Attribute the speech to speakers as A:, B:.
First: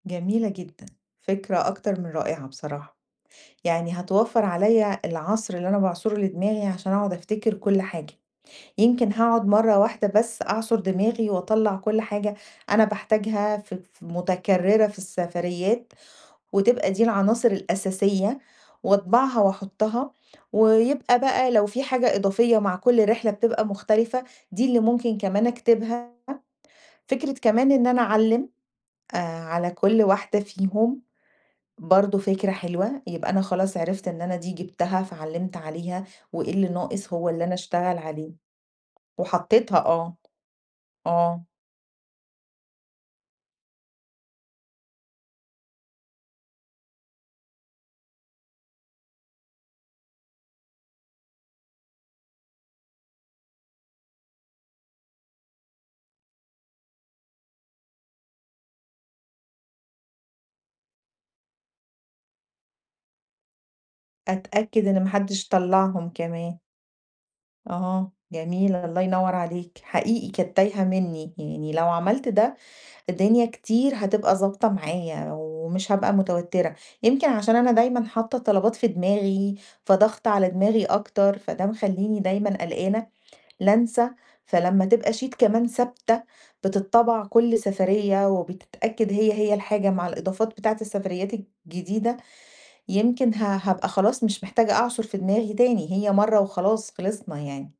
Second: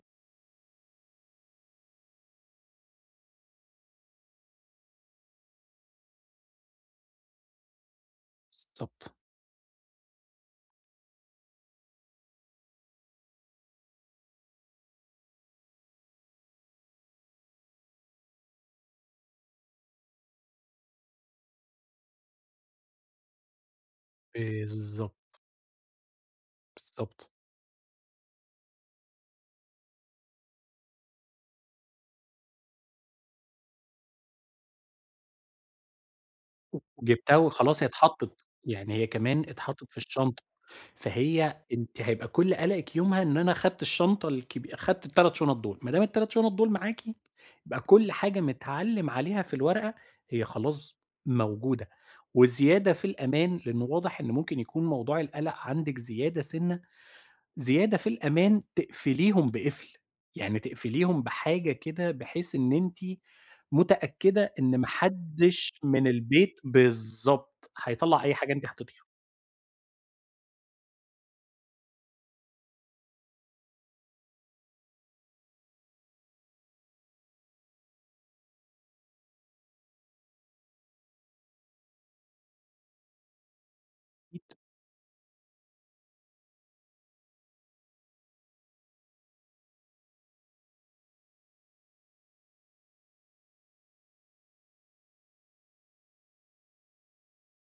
A: جميلة جدًا، فكرة أكتر من رائعة بصراحة، يعني هتوفّر عليَّ العصْر اللي أنا باعْصُره لدماغي عشان أقعد أفتكر كُلّ حاجة،
B: بالضبط.
A: يمكن هاقعد مَرّة واحدة بس أعْصُر دماغي وأطلّع كُلّ حاجة أنا باحتاجها ف ف مُتكرِّرة في السفريات وتبقى دي العناصر الأساسية وأطبعها وأحطّها، ويبقى بقى لو في حاجة إضافية مع كُلّ رحلة بتبقى مختلفة دي اللي مُمكن
B: بالضبط.
A: كمان أكتبها،
B: بالضبط.
A: فكْرة كمان إن أنا أعلِّم آآ، على كُلّ واحدة فيهم برضو فكْرة حلوة، يبقى أنا خلاص عرفت إن أنا دي جبتها فعلِّمت عليها وإيه اللي ناقص هو
B: جبتها
A: اللي أنا
B: وخلاص هي
A: أشتغل عليه،
B: اتحطِّت، يعني هي كمان
A: وحطّيتها
B: اتحطِّت في
A: آه،
B: الشنطة،
A: آه.
B: فهي أنتِ هيبقى كُلّ قلَقِك يومها إن أنا خدت الشنطة الكبي خدت ال3 شُنط دول، ما دام ال3 شُنط دول معاكِ يبقى كُلّ حاجة متْعلِّم عليها في الورقة هي خلاص موجودة، وزيادة في الأمان لأنه واضح إن مُمكن يكون موضوع القَلَق عندِك زيادة سِنَّة، زيادة في الأمان تقْفِليهم بقفْل، يعني تقْفِليهم بحاجة كده بحيث إن أنتِ مُتأكّدة إن
A: أتأكد
B: ما
A: إن ما حدِّش
B: حدِّش من
A: طلّعهم كمان.
B: البيت بالضبط
A: أها
B: هيطلَّع أي حاجة أنتِ
A: جميلة، الله
B: حطّيتيها.
A: ينوّر عليك، حقيقي كانت تايهة منّي، يعني لو عملت ده الدنيا كتير هتبقى ضابطة معايا ومش هابقى متوتَّرة، يمكن عشان أنا دايمًا حاطّة الطلبات في دماغي فضاغْطة على دماغي أكتر، فده مخلّيني دايمًا قلقّانة لانْسى، فلمّا تبقى sheet كمان ثابتة بِتِتْطبع كُلّ سفرية وبتتأكد هي هي الحاجة مع الإضافات بتاعة السفريات الجديدة، يمكن ه هابقى خلاص مش محتاجة أعْصُر في دماغي تاني، هي مَرّة وخلاص خلِصْنا يعني.